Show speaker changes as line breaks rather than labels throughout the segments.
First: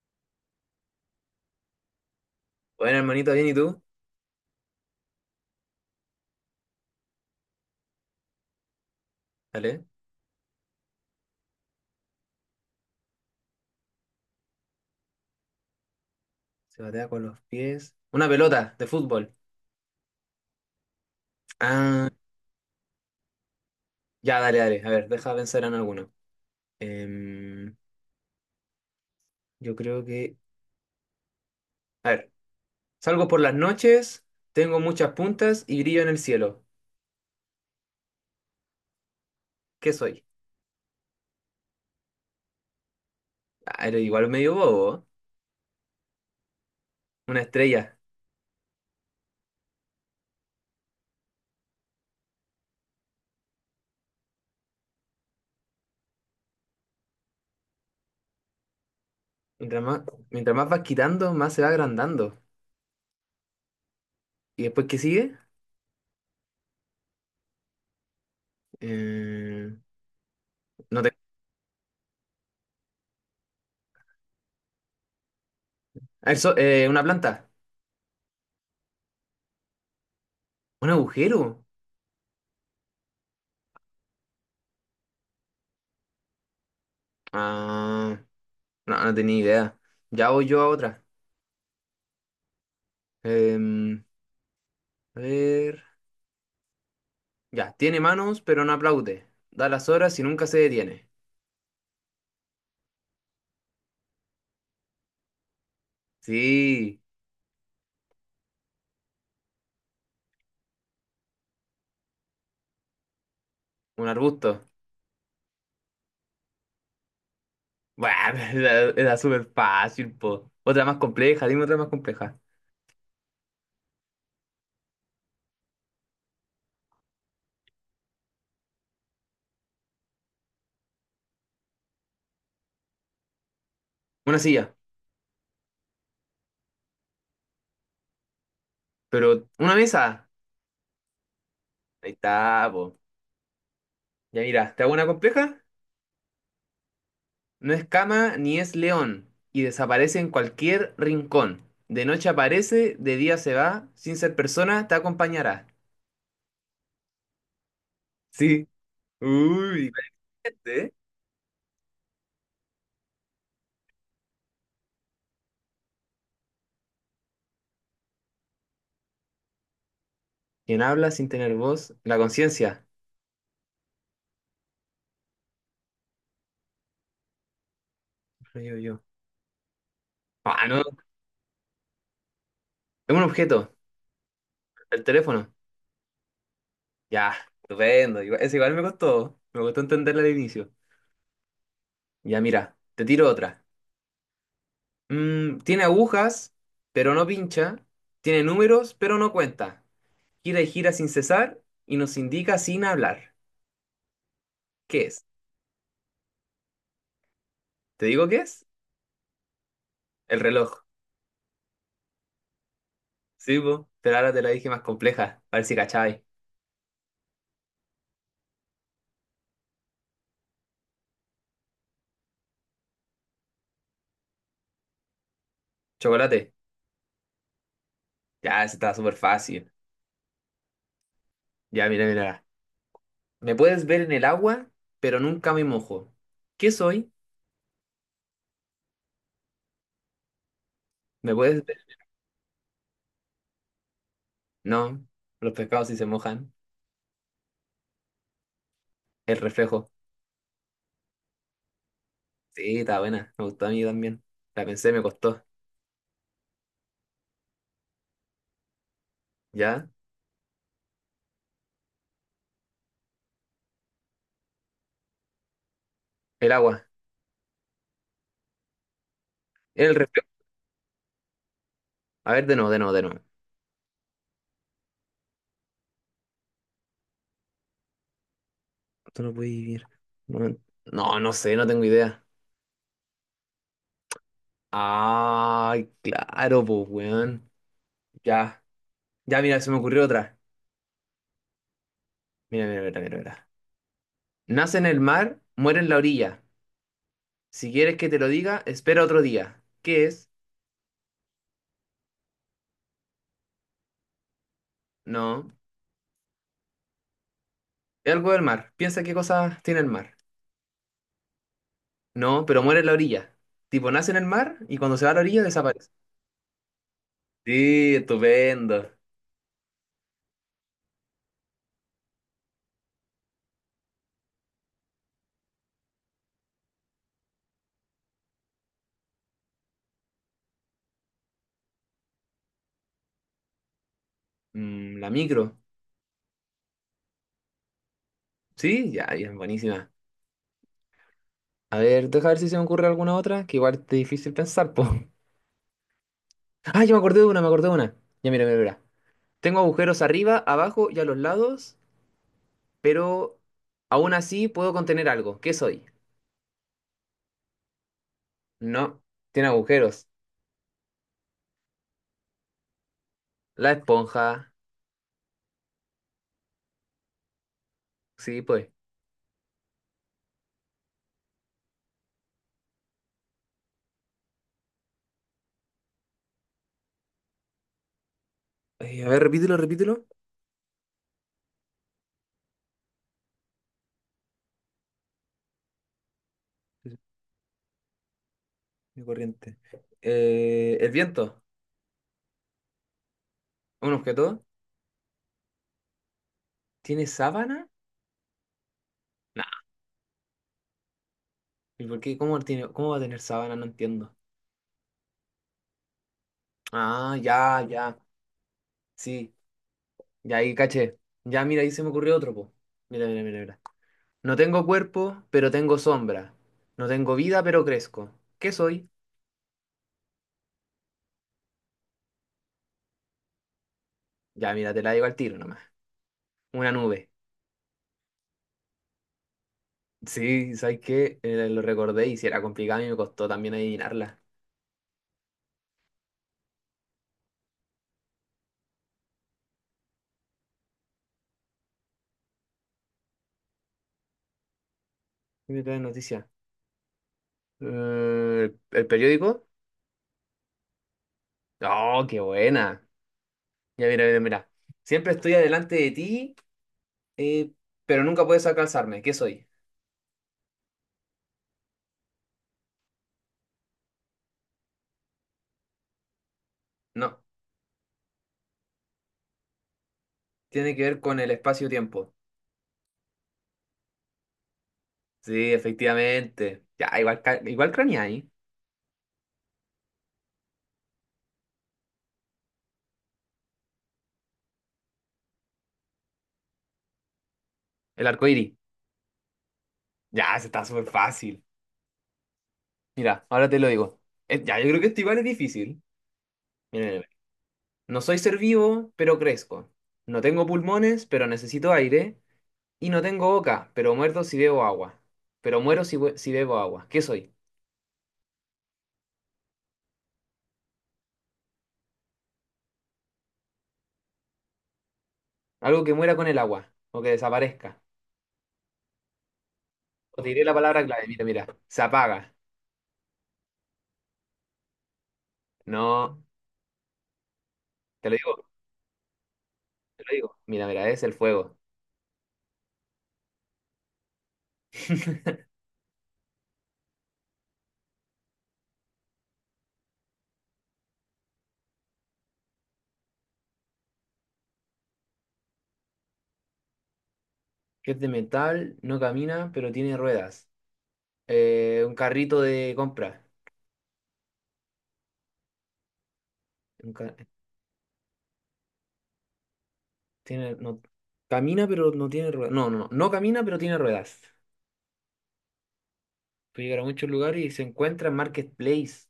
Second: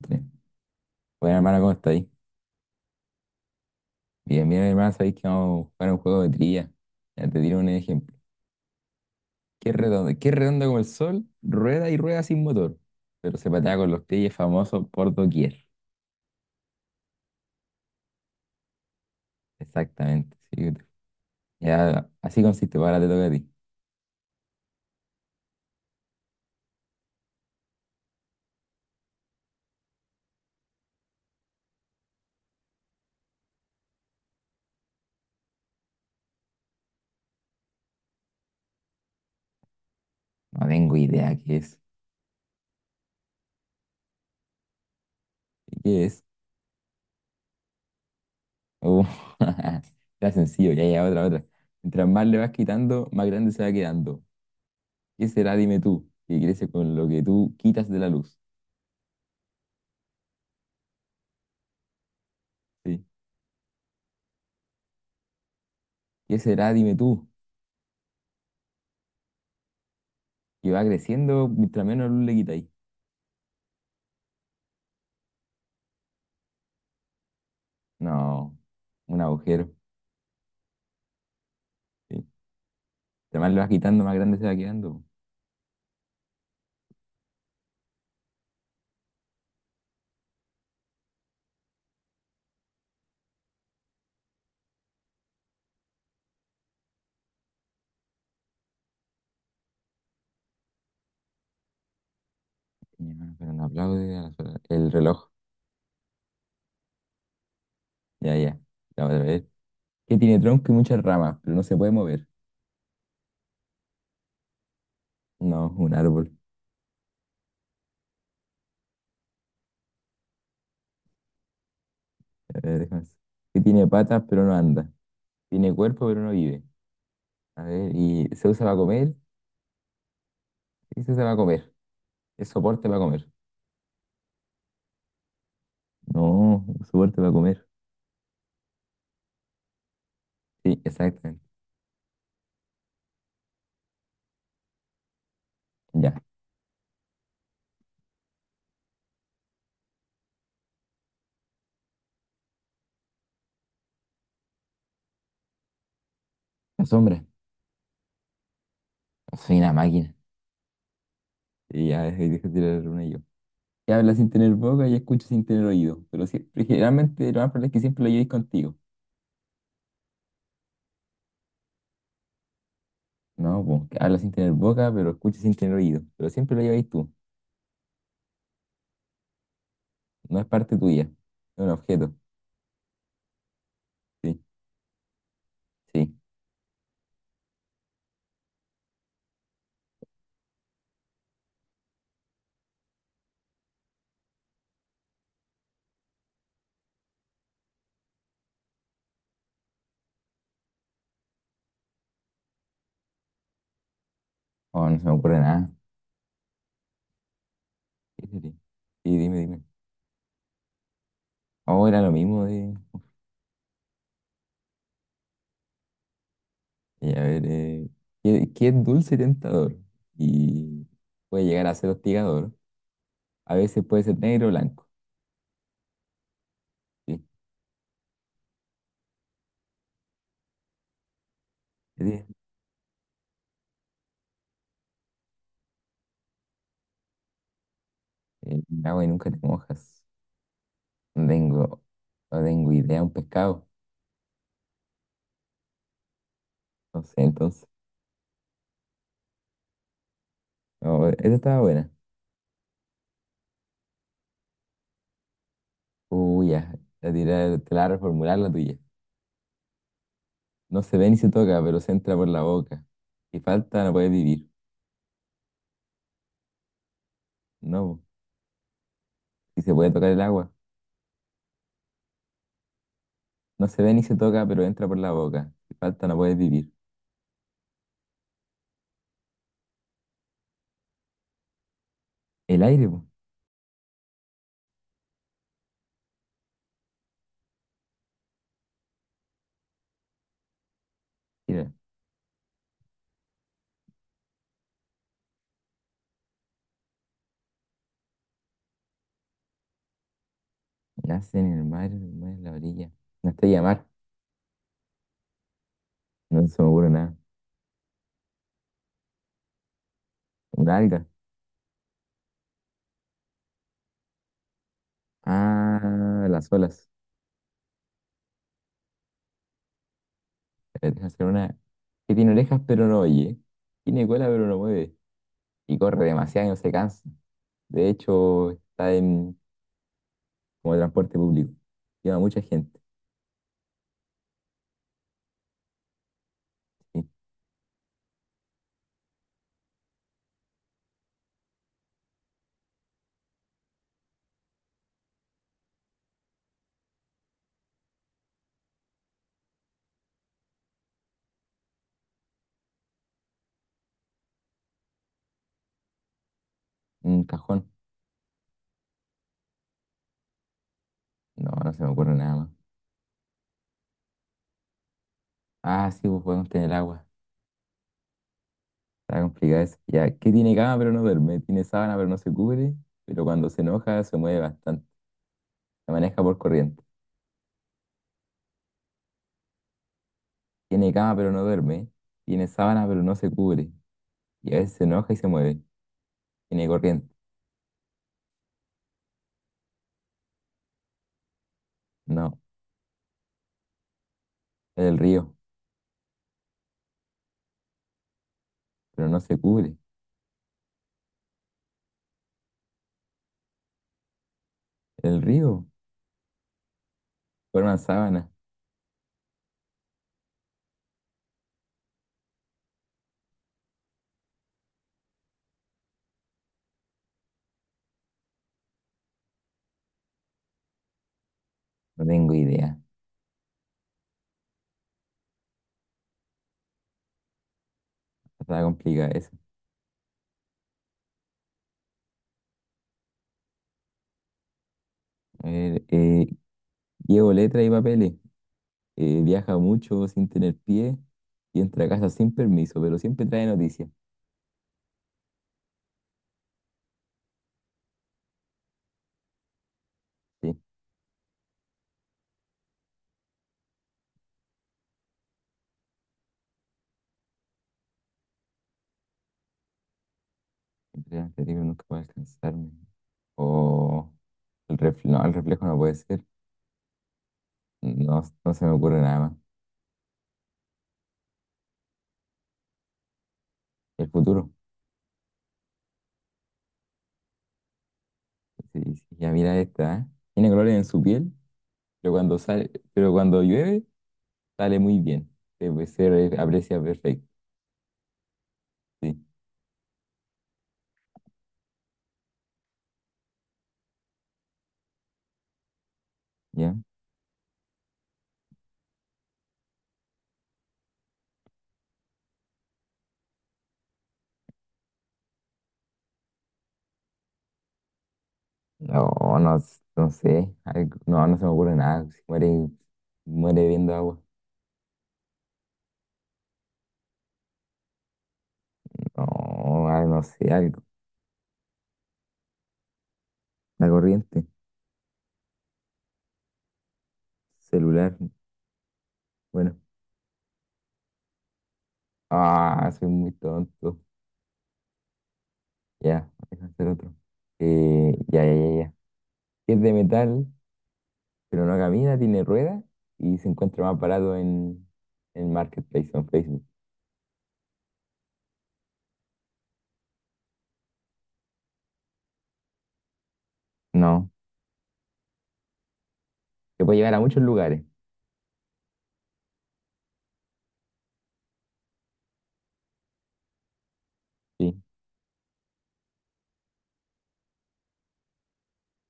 Tres. Bueno, hermano, ¿cómo estáis?
Bueno, hermanito, bien, ¿y tú?
Bien, bien, hermano, sabéis que vamos a jugar un juego de trivia. Ya te tiro un ejemplo. ¿Qué es
Dale.
redondo? ¿Qué es redondo como el sol? Rueda y rueda sin motor. Pero se patea con los pies y es famoso por doquier.
Se batea con los pies. Una pelota de fútbol.
Exactamente, sí. Ya,
Ah,
así consiste. Ahora te toca a ti.
ya, dale, dale. A ver, deja pensar en alguno. Em, yo creo que. A ver, salgo por las noches, tengo muchas puntas y brillo en el cielo. ¿Qué soy?
No tengo idea qué es.
Ah, eres igual medio bobo, ¿eh?
¿Qué es?
Una estrella.
Uh, está sencillo. Ya, otra, otra. Mientras más le vas quitando, más grande se va quedando. ¿Qué será? Dime tú. Que crece con lo que tú quitas de la luz.
Mientras más, mientras más vas quitando, más se va agrandando.
Sí.
¿Y después qué sigue?
¿Qué será? Dime tú.
Em,
Y va
no te...
creciendo mientras menos luz le quitáis.
Ah, una planta.
No, un agujero.
¿Un agujero?
Sí. Entre más lo vas quitando, más grande se va quedando.
Ah, no, no tenía idea. Ya voy yo a otra. Em, a ver. Ya, tiene manos, pero no aplaude. Da las horas y nunca se detiene.
Mi hermano, pero no aplaude el reloj.
Sí,
Ya, ya. La otra vez. Que tiene tronco y muchas ramas, pero no se puede mover.
un arbusto.
No, un árbol.
Bueno, era súper fácil, po. Otra más compleja, dime otra más compleja.
A ver, déjame ver. Que tiene patas, pero no anda. Tiene cuerpo, pero no vive. A ver, y se usa para comer. Sí, se usa para comer. Es soporte para comer.
Una silla,
No, soporte para comer.
pero una mesa.
Sí, exactamente.
Ahí está, po. Ya mira, ¿te hago una compleja?
Ya.
No es cama ni es león y desaparece en cualquier rincón. De noche aparece, de día se va, sin ser persona te acompañará.
La sombra.
Sí.
Soy una
Uy,
máquina.
¿eh?
Y ya, ahí dejé de tirar una yo. Que habla sin tener boca y escucha sin tener oído. Pero siempre, generalmente lo más probable es que siempre lo llevéis contigo.
Quien habla sin tener voz, la conciencia.
No, po, que habla sin tener boca, pero escucha sin tener oído. Pero siempre lo lleváis tú.
Yo.
No es
Ah,
parte
no,
tuya. Es un objeto.
es un objeto,
Sí,
el teléfono.
sí.
Ya, estupendo. Igual, ese igual me costó entenderla al inicio. Ya, mira, te tiro otra. Mm, tiene agujas, pero no pincha. Tiene números, pero no cuenta. Gira y gira sin cesar y nos indica sin hablar.
Oh, no se
¿Qué
me
es?
ocurre nada.
¿Te
¿Qué
digo qué
sería? Sí,
es?
sí, dime, dime.
El reloj.
Oh, era lo mismo de.
Sí, po, pero ahora te la dije más compleja. A ver si cachai.
A ver, ¿qué, qué es dulce y tentador? Y puede llegar a ser hostigador. A veces puede ser negro o blanco.
Chocolate.
Sí.
Ya, ese está súper fácil. Ya,
¿Qué
mira,
tiene?
mira. Me puedes ver en el agua, pero nunca me mojo. ¿Qué soy?
Agua y nunca te mojas. No
¿Me puedes ver?
tengo, no tengo idea. Un pescado.
No, los pescados sí se mojan.
No sé, entonces.
El reflejo.
No, esa estaba buena.
Sí, está buena. Me gustó a mí también. La pensé, me costó.
Uy, ya. La tirar, te la voy a reformular la tuya.
¿Ya?
No se ve ni se toca, pero se entra por la boca. Si falta, no puede vivir.
El agua.
No, si se puede
El
tocar el
reflejo.
agua.
A ver, de nuevo, de nuevo, de nuevo.
No se ve ni se toca, pero entra por la boca. Si falta, no puede vivir.
Tú no puedes vivir. No, no, no sé, no tengo idea.
El aire, pues.
Ay, claro, pues, weón. Ya. Ya, mira, se me ocurrió otra.
Mira,
Mira, mira, mira, mira, mira. Nace en el mar, muere en la orilla. Si quieres que te lo diga, espera otro día. ¿Qué es?
nace en el mar en la orilla. Una estrella de mar.
No.
No se me ocurre nada.
Es algo del mar. Piensa qué cosas tiene el mar.
Una alga.
No, pero muere en la orilla. Tipo, nace en el mar y cuando se va a la orilla desaparece.
Ah, las olas.
Sí, estupendo.
Deja hacer una que tiene orejas, pero no oye. Tiene cola, pero no mueve. Y corre demasiado y no se cansa. De hecho, está en como transporte público. Lleva mucha gente.
Mm, la micro.
Sí.
Sí, ya, ya, buenísima. A ver, deja ver si se me ocurre alguna otra, que igual es difícil pensar, po. Ah, yo me acordé de una, me acordé de una. Ya, mira, mira, mira. Tengo agujeros arriba, abajo y a los lados, pero aún así puedo contener algo. ¿Qué soy?
Un cajón.
No, tiene agujeros.
No, no se me ocurre nada más.
La esponja.
Ah, sí, pues podemos tener agua.
Sí, pues.
Está complicado eso. Ya, que tiene cama pero no duerme. Tiene sábana pero no se cubre. Pero cuando se enoja se mueve bastante. Se maneja por corriente.
Ay, a ver, repítelo, repítelo.
Tiene cama pero no duerme. Tiene sábana pero no se cubre. Y a veces se enoja y se mueve. Tiene corriente.
Mi corriente. El viento.
No,
Un objeto.
es el río.
¿Tiene sábana?
Pero no se
Nah.
cubre.
¿Y por qué? ¿Cómo tiene, cómo va a tener sábana? No entiendo.
El río.
Ah, ya,
Forman
ya.
sábana.
Sí. Ya ahí caché. Ya, mira, ahí se me ocurrió otro, po. Mira, mira, mira, mira. No tengo cuerpo, pero tengo sombra. No tengo vida, pero crezco. ¿Qué soy?
No tengo idea.
Ya, mira, te la digo al tiro nomás. Una nube.
Está complicado eso.
Sí, ¿sabes qué? Lo recordé y si era complicado y me costó también adivinarla.
A ver, llevo letras y papeles. Viaja mucho sin tener pie y entra a casa sin permiso, pero siempre trae noticias.
¿Qué me trae noticia? ¿El periódico?
Sí,
Oh, qué buena. Ya, mira, mira, mira. Siempre estoy adelante de ti, eh, pero nunca puedes alcanzarme. ¿Qué soy?
siempre trae noticias, nunca va a alcanzarme. O el reflejo no puede ser.
No,
No, no se me ocurre nada más.
tiene que ver con el espacio-tiempo.
El futuro.
Sí, efectivamente. Ya, igual, igual craneé ahí.
Sí, sí, ya mira esta, ¿eh? Tiene colores en su piel, pero cuando sale, pero cuando llueve, sale muy bien. Se, aprecia perfecto.
El arco iris.
Sí,
Ya, se está súper fácil. Mira, ahora te lo digo. Ya, yo creo que esto igual es difícil.
¿ya?
Mira, mira, mira. No soy ser vivo, pero crezco. No tengo pulmones, pero necesito aire. Y no tengo boca, pero muerto si bebo agua. Pero muero si, bu- si bebo agua. ¿Qué soy?
No, no, no sé. No, no se me ocurre nada. Si muere, muere viendo agua.
Algo que muera con el agua o que desaparezca.
No, ah no
Te diré
sé,
la
algo.
palabra clave, mira, mira. Se apaga.
La corriente,
No, te
celular.
lo digo,
Bueno,
te lo digo. Mira, mira, es el fuego.
ah, soy muy tonto. Ya, deja hacer otro. Eh, ya, ya, ya, ya. Es de metal, pero no camina, tiene ruedas y se encuentra más barato en Marketplace o en Facebook.
Que es de metal, no camina, pero tiene ruedas. Un carrito de compra.
No, se
Un
puede llevar
ca-
a muchos lugares.
tiene, no, camina, pero no tiene ruedas. No, no, no. No camina, pero tiene ruedas.
Sí,
Puede llegar a muchos lugares y se encuentra en Marketplace.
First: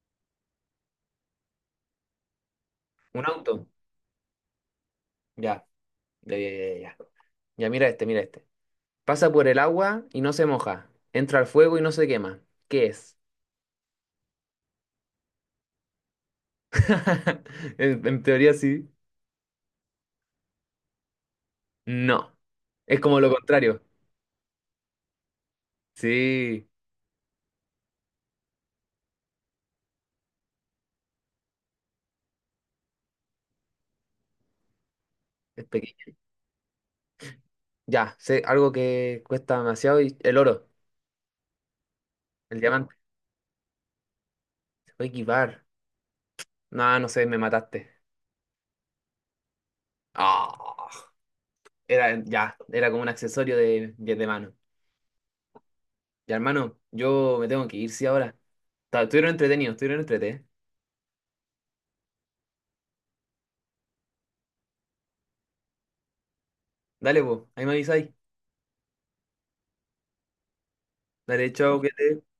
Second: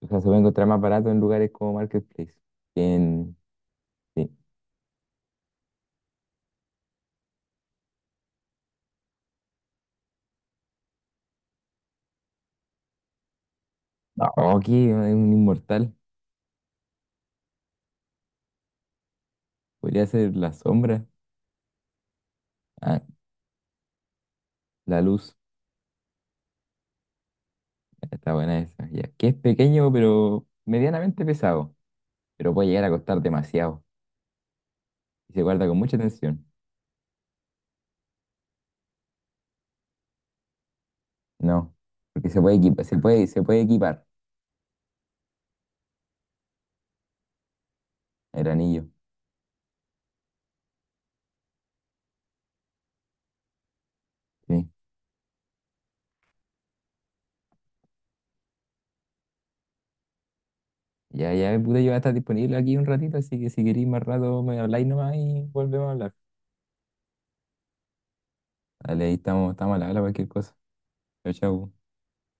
o sea, se puede encontrar más barato en lugares como Marketplace que
Un
en.
auto.
Sí.
Ya, ya, ya, ya. Ya, ya, mira este, mira este. Pasa por el agua y no se moja. Entra al fuego y no se quema. ¿Qué es?
No, aquí es un inmortal.
En teoría sí.
Podría ser la sombra,
No,
ah,
es como lo contrario.
la luz.
Sí,
Está buena esa. Ya. Que es pequeño, pero medianamente pesado. Pero puede llegar a costar demasiado. Y se
es
guarda con mucha
pequeño.
tensión.
Ya, sé algo que cuesta demasiado y el oro,
No. Porque se puede
el
equipar,
diamante.
se puede equipar
Se puede equipar. No, no sé, me mataste.
el anillo.
Ah, era como un accesorio de, de mano.
Sí.
Ya, hermano, yo me tengo que ir, sí, ahora. Estuvieron entretenidos, estuvieron entretenidos.
Ya, ya, pude yo voy a estar disponible aquí un ratito, así que si queréis más rato me habláis nomás y volvemos a hablar.
Dale, pues, ahí me avisáis.
Dale, ahí estamos, estamos a la hora cualquier cosa. Chao,
Dale,
chao.
chao, que te